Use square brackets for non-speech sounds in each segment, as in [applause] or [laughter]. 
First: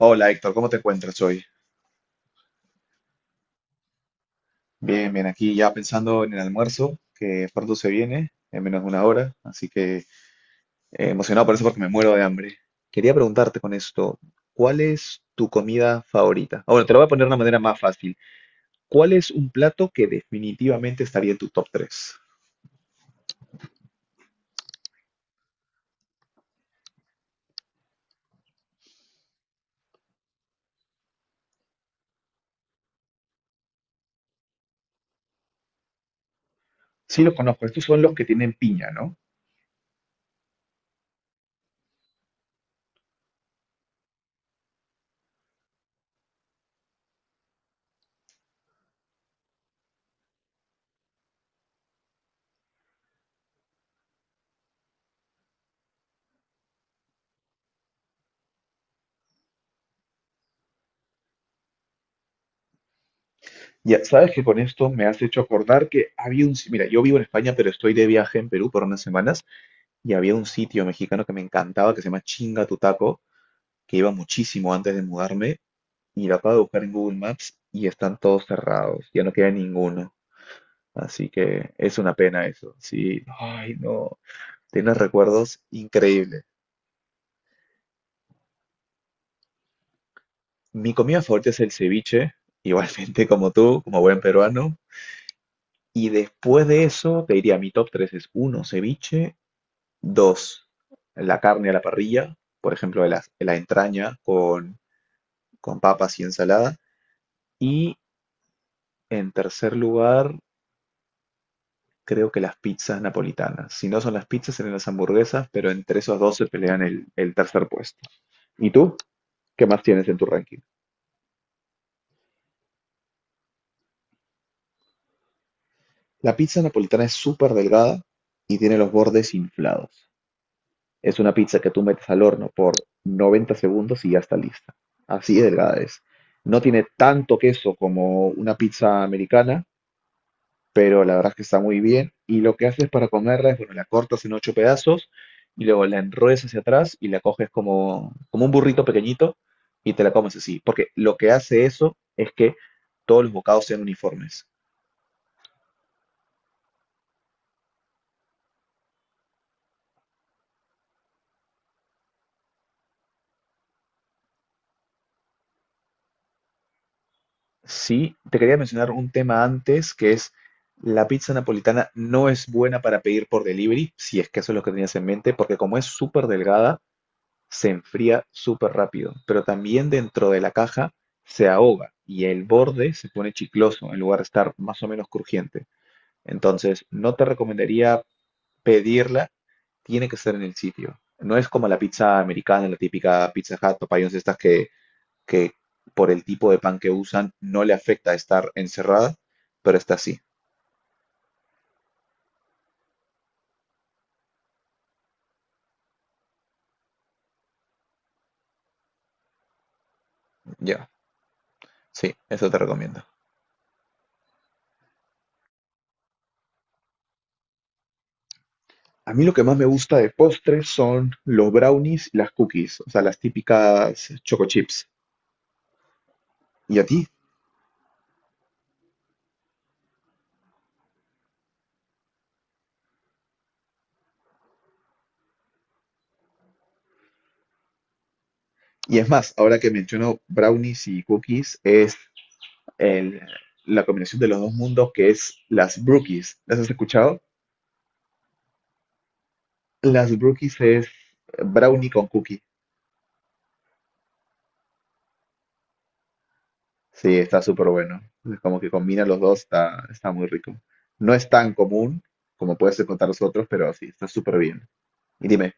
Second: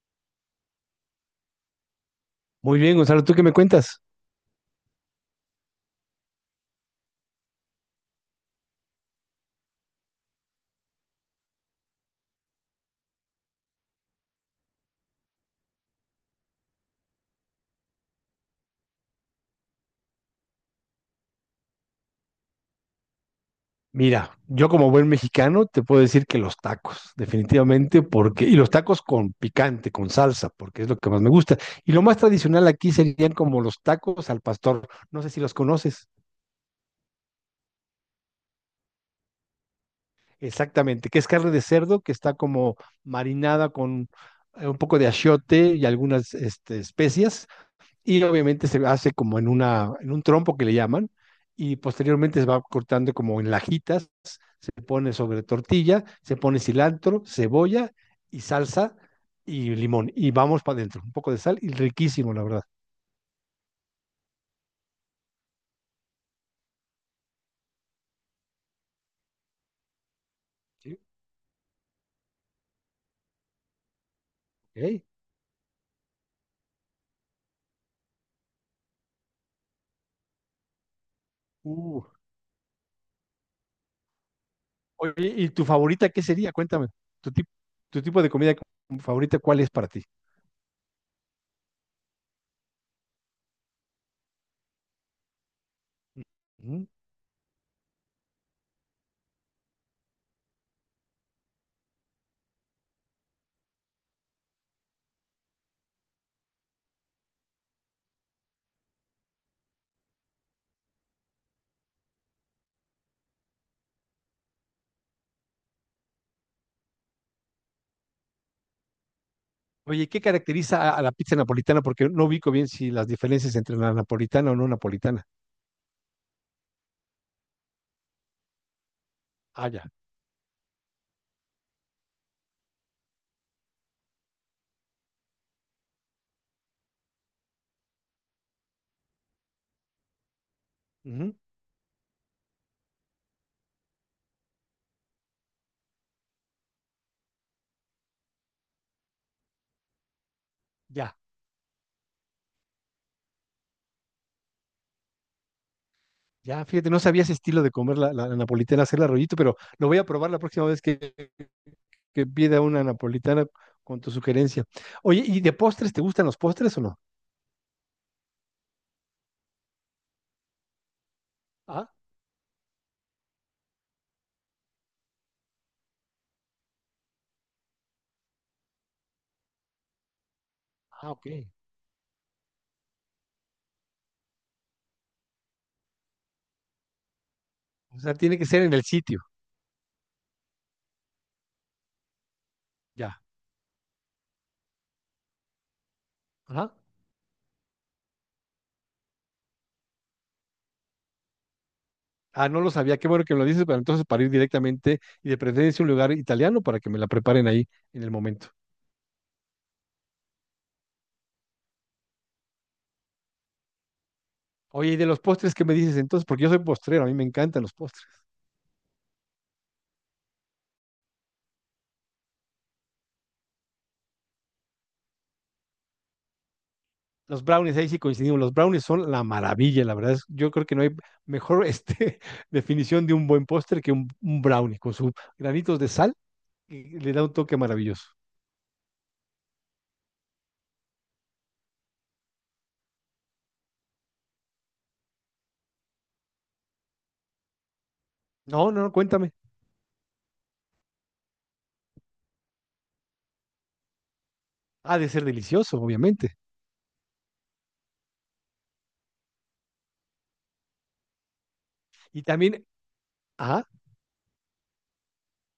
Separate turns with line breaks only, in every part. Hola Héctor, ¿cómo te encuentras hoy?
Muy bien, Gonzalo, ¿tú qué me cuentas?
Bien, bien, aquí ya pensando en el almuerzo que pronto se viene, en menos de una hora, así que emocionado por eso porque me muero de hambre. Quería preguntarte con esto, ¿cuál es tu comida favorita? Ah, bueno, te lo voy a poner de una manera más fácil. ¿Cuál es un plato que definitivamente estaría en tu top 3?
Mira, yo como buen mexicano te puedo decir que los tacos, definitivamente, porque, y los tacos con picante, con salsa, porque es lo que más me gusta. Y lo más tradicional aquí serían como los tacos al pastor, no sé si los conoces
Sí, los conozco, estos son los que tienen piña, ¿no?
exactamente, que es carne de cerdo que está como marinada con un poco de achiote y algunas especias y obviamente se hace como en en un trompo que le llaman, y posteriormente se va cortando como en lajitas, se pone sobre tortilla, se pone cilantro, cebolla y salsa y limón, y vamos para adentro, un poco de sal, y riquísimo, la verdad.
Ya sabes que con esto me has hecho acordar que había un... si- mira, yo vivo en España, pero estoy de viaje en Perú por unas semanas y había un sitio
Sí,
mexicano que me encantaba que se llama Chinga Tu Taco, que iba muchísimo antes de
ok.
mudarme, y lo acabo de buscar en Google Maps y están todos cerrados, ya no queda ninguno. Así que es
Uh,
una pena eso. Sí, ay, no. Tienes
Oye, ¿y
recuerdos
tu favorita qué
increíbles.
sería? Cuéntame, tu tipo, tu tipo de comida favorita, ¿cuál es para ti?
Mi comida favorita es el ceviche, igualmente [laughs] como tú, como buen peruano. Y después de
Ujú.
eso, te diría, mi top 3 es uno ceviche, 2 la carne a la parrilla, por ejemplo, la entraña con, papas y ensalada. Y en tercer lugar, creo que las pizzas napolitanas. Si no son las pizzas, serán las hamburguesas, pero entre esos dos se pelean el tercer puesto. ¿Y tú? ¿Qué más
Oye,
tienes en
¿qué
tu ranking?
caracteriza a la pizza napolitana? Porque no ubico bien si las diferencias entre la napolitana o no napolitana.
La pizza napolitana es súper delgada y tiene los bordes
Ah, ya.
inflados. Es una pizza que tú metes al horno por 90 segundos y ya está lista. Así de delgada es. No tiene tanto queso como una pizza americana, pero la verdad
Ujú.
es que está muy bien. Y lo que haces para comerla es, bueno, la cortas en ocho pedazos y luego la enrollas hacia atrás y la coges como, un burrito pequeñito y te la comes así. Porque lo
Ya.
que hace eso es que todos los bocados sean uniformes.
Ya, fíjate, no sabía ese estilo de comer la napolitana, hacerla rollito, pero lo voy a probar la próxima vez que pida una napolitana con tu sugerencia. Oye, ¿y de postres te gustan los postres o no?
Sí, te quería mencionar un tema antes, que es la pizza
Ah,
napolitana no es buena para pedir por delivery, si es que eso es lo que tenías en mente, porque como es súper delgada, se enfría súper rápido, pero también dentro de la caja
ah, ok.
se ahoga y el borde se pone chicloso en lugar de estar más o menos crujiente. Entonces, no te
O
recomendaría
sea, tiene que ser en el sitio,
pedirla, tiene que ser en el sitio. No es como la pizza americana, la
ya.
típica Pizza Hut, Popeyes, estas que por el tipo de
Ajá.
pan que usan no le afecta estar encerrada, pero está así.
Ah, no lo sabía, qué bueno que me lo dices, pero entonces para ir directamente y de preferencia a un lugar italiano para que me la preparen ahí en el momento.
Ya, sí, eso te recomiendo.
Oye, ¿y de los postres qué me dices entonces? Porque yo soy postrero, a mí me encantan los postres.
A mí lo que más me gusta de postres son los brownies y las cookies, o sea, las típicas choco chips. ¿Y a ti?
Los brownies, ahí sí coincidimos. Los brownies son la maravilla, la verdad. Yo creo que no hay mejor [laughs] definición de un buen postre que un brownie con sus granitos de sal y le da un toque maravilloso.
Y es más, ahora que menciono brownies y cookies, es el- la combinación de los dos mundos, que es las brookies. ¿Las has escuchado?
No, no, no, cuéntame.
Las brookies es brownie con cookie.
Ha de ser delicioso, obviamente.
Sí, está súper bueno. Es como que combina los dos, está muy rico. No es tan común
Y
como
también,
puedes encontrar los otros,
ah,
pero sí, está súper bien. Y dime,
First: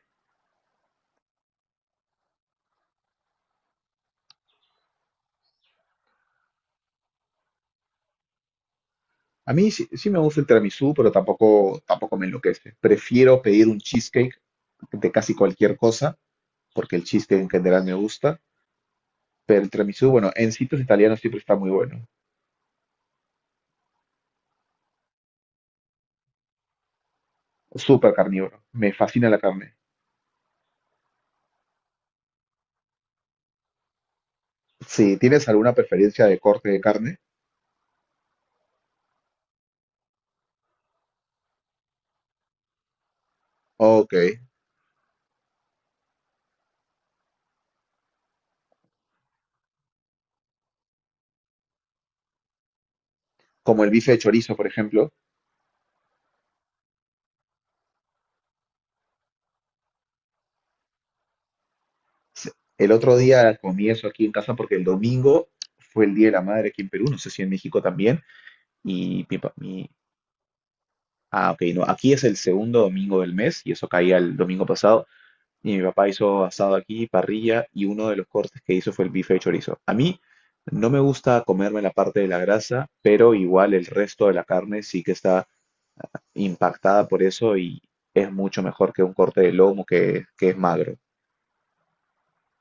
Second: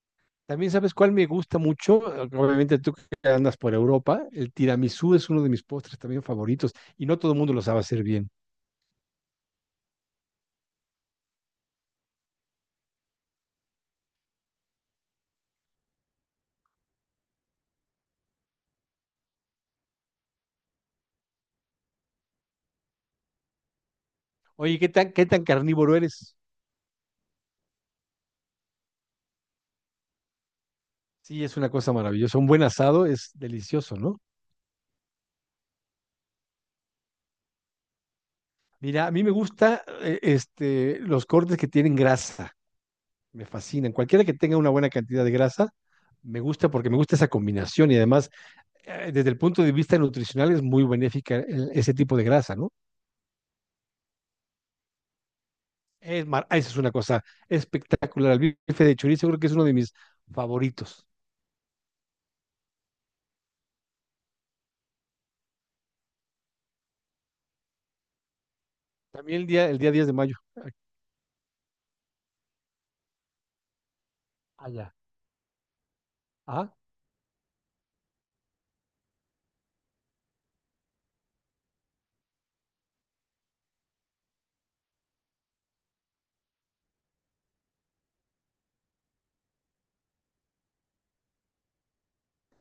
también sabes cuál me gusta mucho. Obviamente tú que andas por Europa, el tiramisú es uno de mis postres también favoritos y no todo el mundo lo sabe hacer bien.
a mí sí, sí me gusta el tiramisú, pero tampoco me enloquece. Prefiero pedir un cheesecake de casi cualquier cosa, porque el cheesecake en general me gusta. Pero el tiramisú, bueno, en sitios italianos siempre está muy bueno.
Oye, ¿qué tan carnívoro eres?
Súper carnívoro. Me fascina la carne.
Sí, es una cosa maravillosa. Un buen asado es delicioso, ¿no?
Si tienes alguna preferencia de corte de carne,
Mira, a mí me gusta los cortes que tienen grasa. Me fascinan.
ok.
Cualquiera que tenga una buena cantidad de grasa, me gusta porque me gusta esa combinación y además, desde el punto de vista nutricional, es muy benéfica ese tipo de grasa, ¿no?
Como el bife de chorizo, por ejemplo.
Ah, esa es una cosa espectacular. El bife de chorizo creo que es uno de mis favoritos.
Se- El otro día comí eso aquí en casa porque el domingo fue el Día de la Madre aquí en Perú, no sé si en México también. Y mi,
También
pa-
el
mi-
día 10 de mayo.
ah, ok, no, aquí es el segundo domingo del mes y eso caía el domingo
Allá.
pasado. Y mi papá hizo asado aquí, parrilla, y uno de los cortes que hizo fue el bife de chorizo. A mí no me gusta comerme la parte de la grasa, pero igual el resto de la carne sí que está impactada por eso y es mucho mejor que un corte de lomo, que es magro.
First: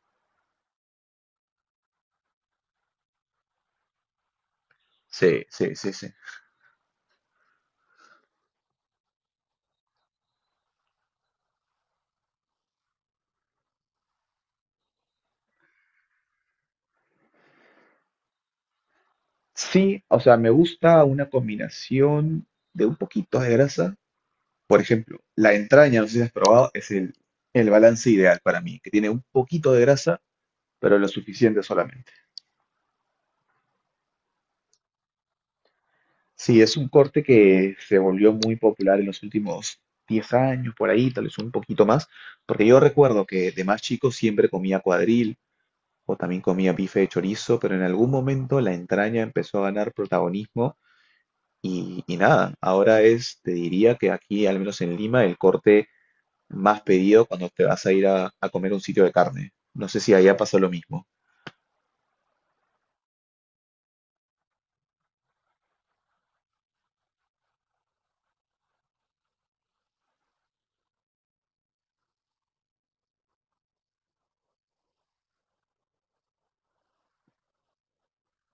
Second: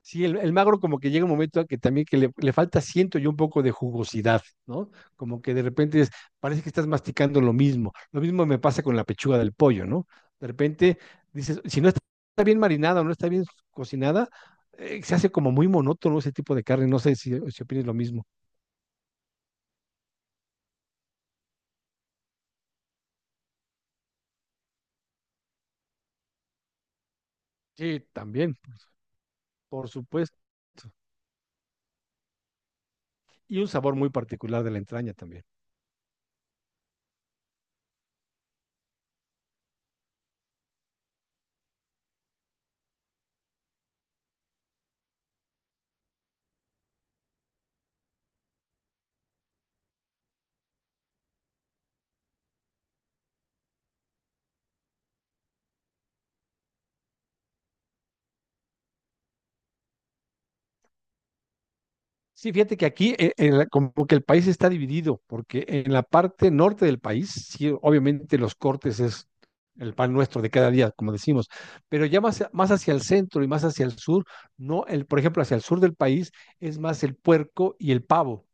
Sí, el magro como que llega un momento a que también que le falta, siento yo, un poco de jugosidad, ¿no? Como
Sí,
que de
sí, sí,
repente
sí.
parece que estás masticando lo mismo. Lo mismo me pasa con la pechuga del pollo, ¿no? De repente dices, si no está está bien marinada o no está bien cocinada, se hace como muy monótono ese tipo de carne. No sé si opinas lo mismo.
Sí, o sea, me gusta una combinación de un poquito de grasa. Por ejemplo, la entraña, no sé si has probado, es el,
Sí,
balance ideal
también,
para mí, que tiene un poquito de
por
grasa,
supuesto.
pero lo suficiente solamente.
Y un sabor muy particular de la entraña también.
Sí, es un corte que se volvió muy popular en los últimos 10 años, por ahí, tal vez un poquito más, porque yo recuerdo que de más chico siempre comía cuadril o también comía bife de chorizo, pero en algún momento la entraña empezó a ganar protagonismo y nada, ahora es, te diría que aquí, al menos en Lima, el corte más pedido cuando te vas a ir a comer a un sitio de carne. No sé si allá pasó lo mismo.
Sí, fíjate que aquí en como que el país está dividido, porque en la parte norte del país, sí, obviamente los cortes es el pan nuestro de cada día, como decimos, pero ya más hacia el centro y más hacia el sur, no, el, por ejemplo, hacia el sur del país es más el puerco y el pavo,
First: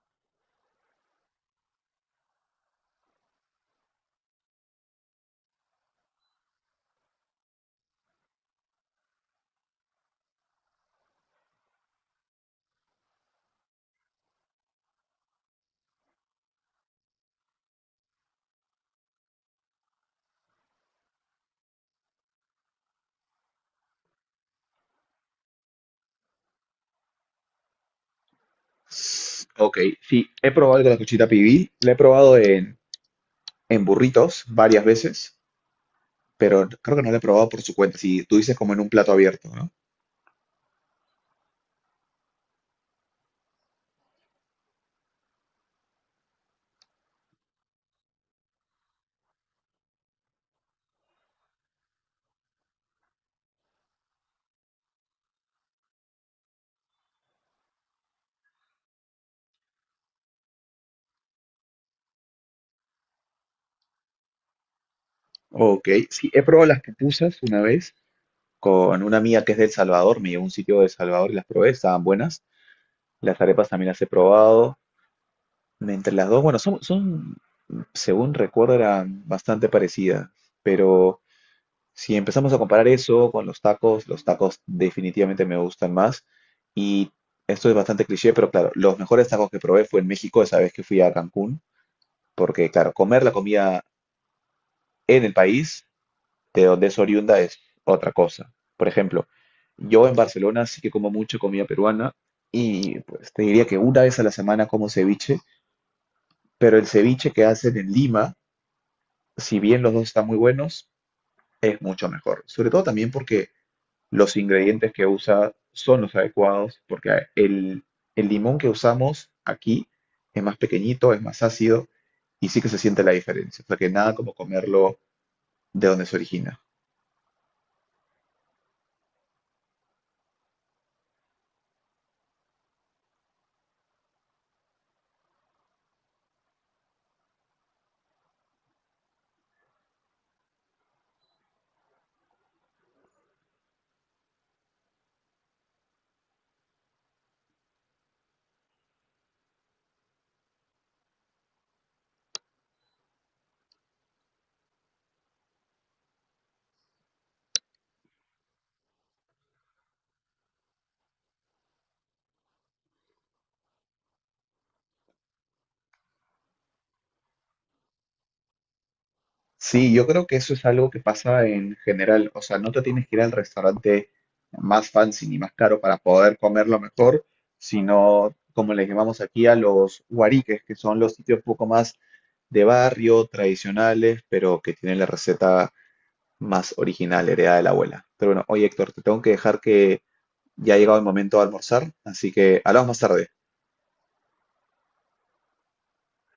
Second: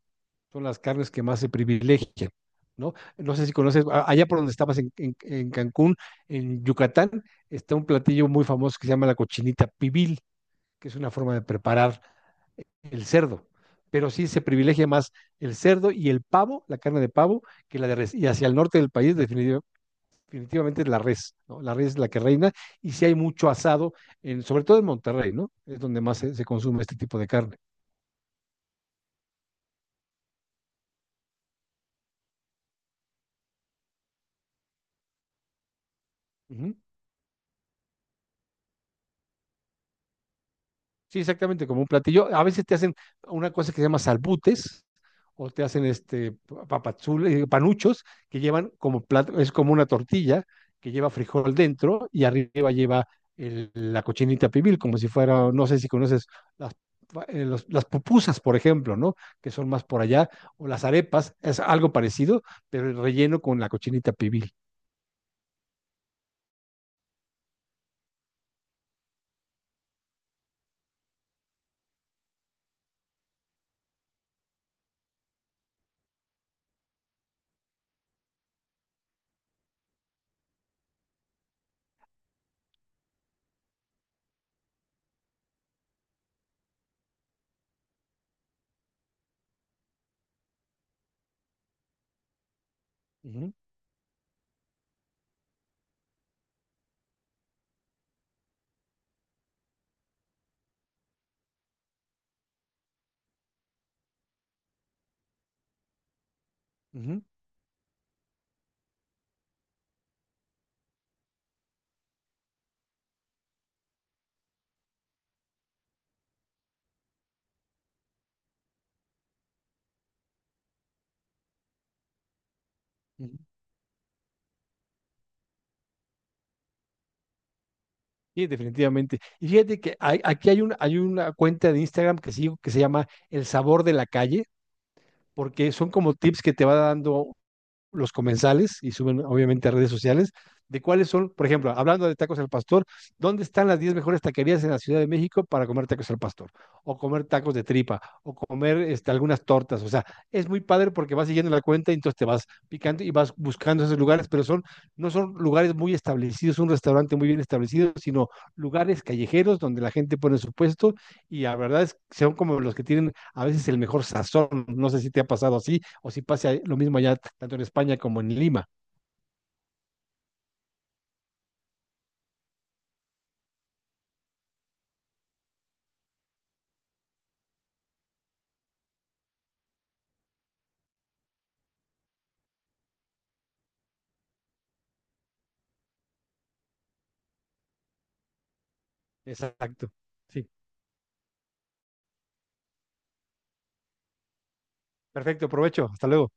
son las carnes que más se privilegian, ¿no? No sé si conoces, allá por donde estabas en Cancún, en Yucatán, está un platillo muy famoso que se llama la cochinita pibil, que es una forma de preparar el cerdo, pero sí se privilegia más el cerdo y el pavo, la carne de pavo, que la de res. Y hacia el norte del país definitivamente es la res, ¿no? La res es la que reina y si sí hay mucho asado, en, sobre todo en Monterrey, ¿no? Es donde más se consume este tipo de carne.
Ok, sí, he probado el de la cochita pibil, la he probado en burritos varias veces.
Uh
Pero
-huh.
creo que no la he probado por su cuenta. Si tú dices como en un plato abierto, ¿no?
Sí, exactamente, como un platillo. A veces te hacen una cosa que se llama salbutes o te hacen papazules, panuchos que llevan como plato, es como una tortilla que lleva frijol dentro y arriba lleva la cochinita pibil, como si fuera, no sé si conoces las, las pupusas, por ejemplo, ¿no? Que son más por allá, o las arepas, es algo parecido, pero el relleno con la cochinita pibil.
Ok, sí, he probado las pupusas una vez con una amiga que es de El Salvador, me llevó a un sitio de El Salvador y las probé, estaban buenas. Las arepas también las he probado. Entre las dos, bueno, según recuerdo, eran bastante parecidas, pero si empezamos a comparar eso con los tacos definitivamente me gustan más. Y esto es bastante cliché, pero claro, los mejores tacos que probé fue en México esa vez que fui a Cancún, porque claro, comer la
Ujú,
comida en el país de donde es oriunda es otra cosa. Por ejemplo, yo en Barcelona sí que como mucha comida peruana y pues te diría que una vez a la semana como ceviche, pero el
ujú,
ceviche que hacen en Lima, si bien los dos están muy buenos, es mucho mejor. Sobre todo también porque los ingredientes que usa son los adecuados, porque el limón que usamos aquí es más pequeñito, es más ácido y sí que se siente la
ujú.
diferencia. O sea que nada como comerlo de donde se origina.
Sí, definitivamente. Y fíjate que aquí hay una cuenta de Instagram que sigo que se llama El Sabor de la Calle, porque son como tips que te va dando los comensales y suben obviamente a redes sociales de cuáles son, por ejemplo, hablando de tacos al pastor, ¿dónde están las 10 mejores taquerías en la Ciudad de México para comer tacos al pastor? O comer tacos de tripa, o comer algunas tortas. O sea, es muy padre porque vas siguiendo la cuenta y entonces te vas picando y vas buscando esos lugares, pero no son lugares muy establecidos, un restaurante muy bien establecido, sino lugares callejeros donde la gente pone su puesto y la verdad es que son como los que tienen a veces el mejor sazón. No sé si te ha pasado así o si pase lo mismo allá, tanto en España como en Lima.
Sí, yo creo que eso es algo que pasa en general. O sea, no te tienes que ir al restaurante más fancy ni más caro para poder comer lo mejor, sino como le llamamos aquí a los huariques, que son los sitios un poco más de barrio, tradicionales, pero que tienen la receta más original, heredada de la abuela. Pero bueno, oye Héctor, te tengo que dejar,
Exacto.
que
Sí,
ya ha llegado el momento de almorzar, así que hablamos más tarde.
perfecto, provecho. Hasta luego.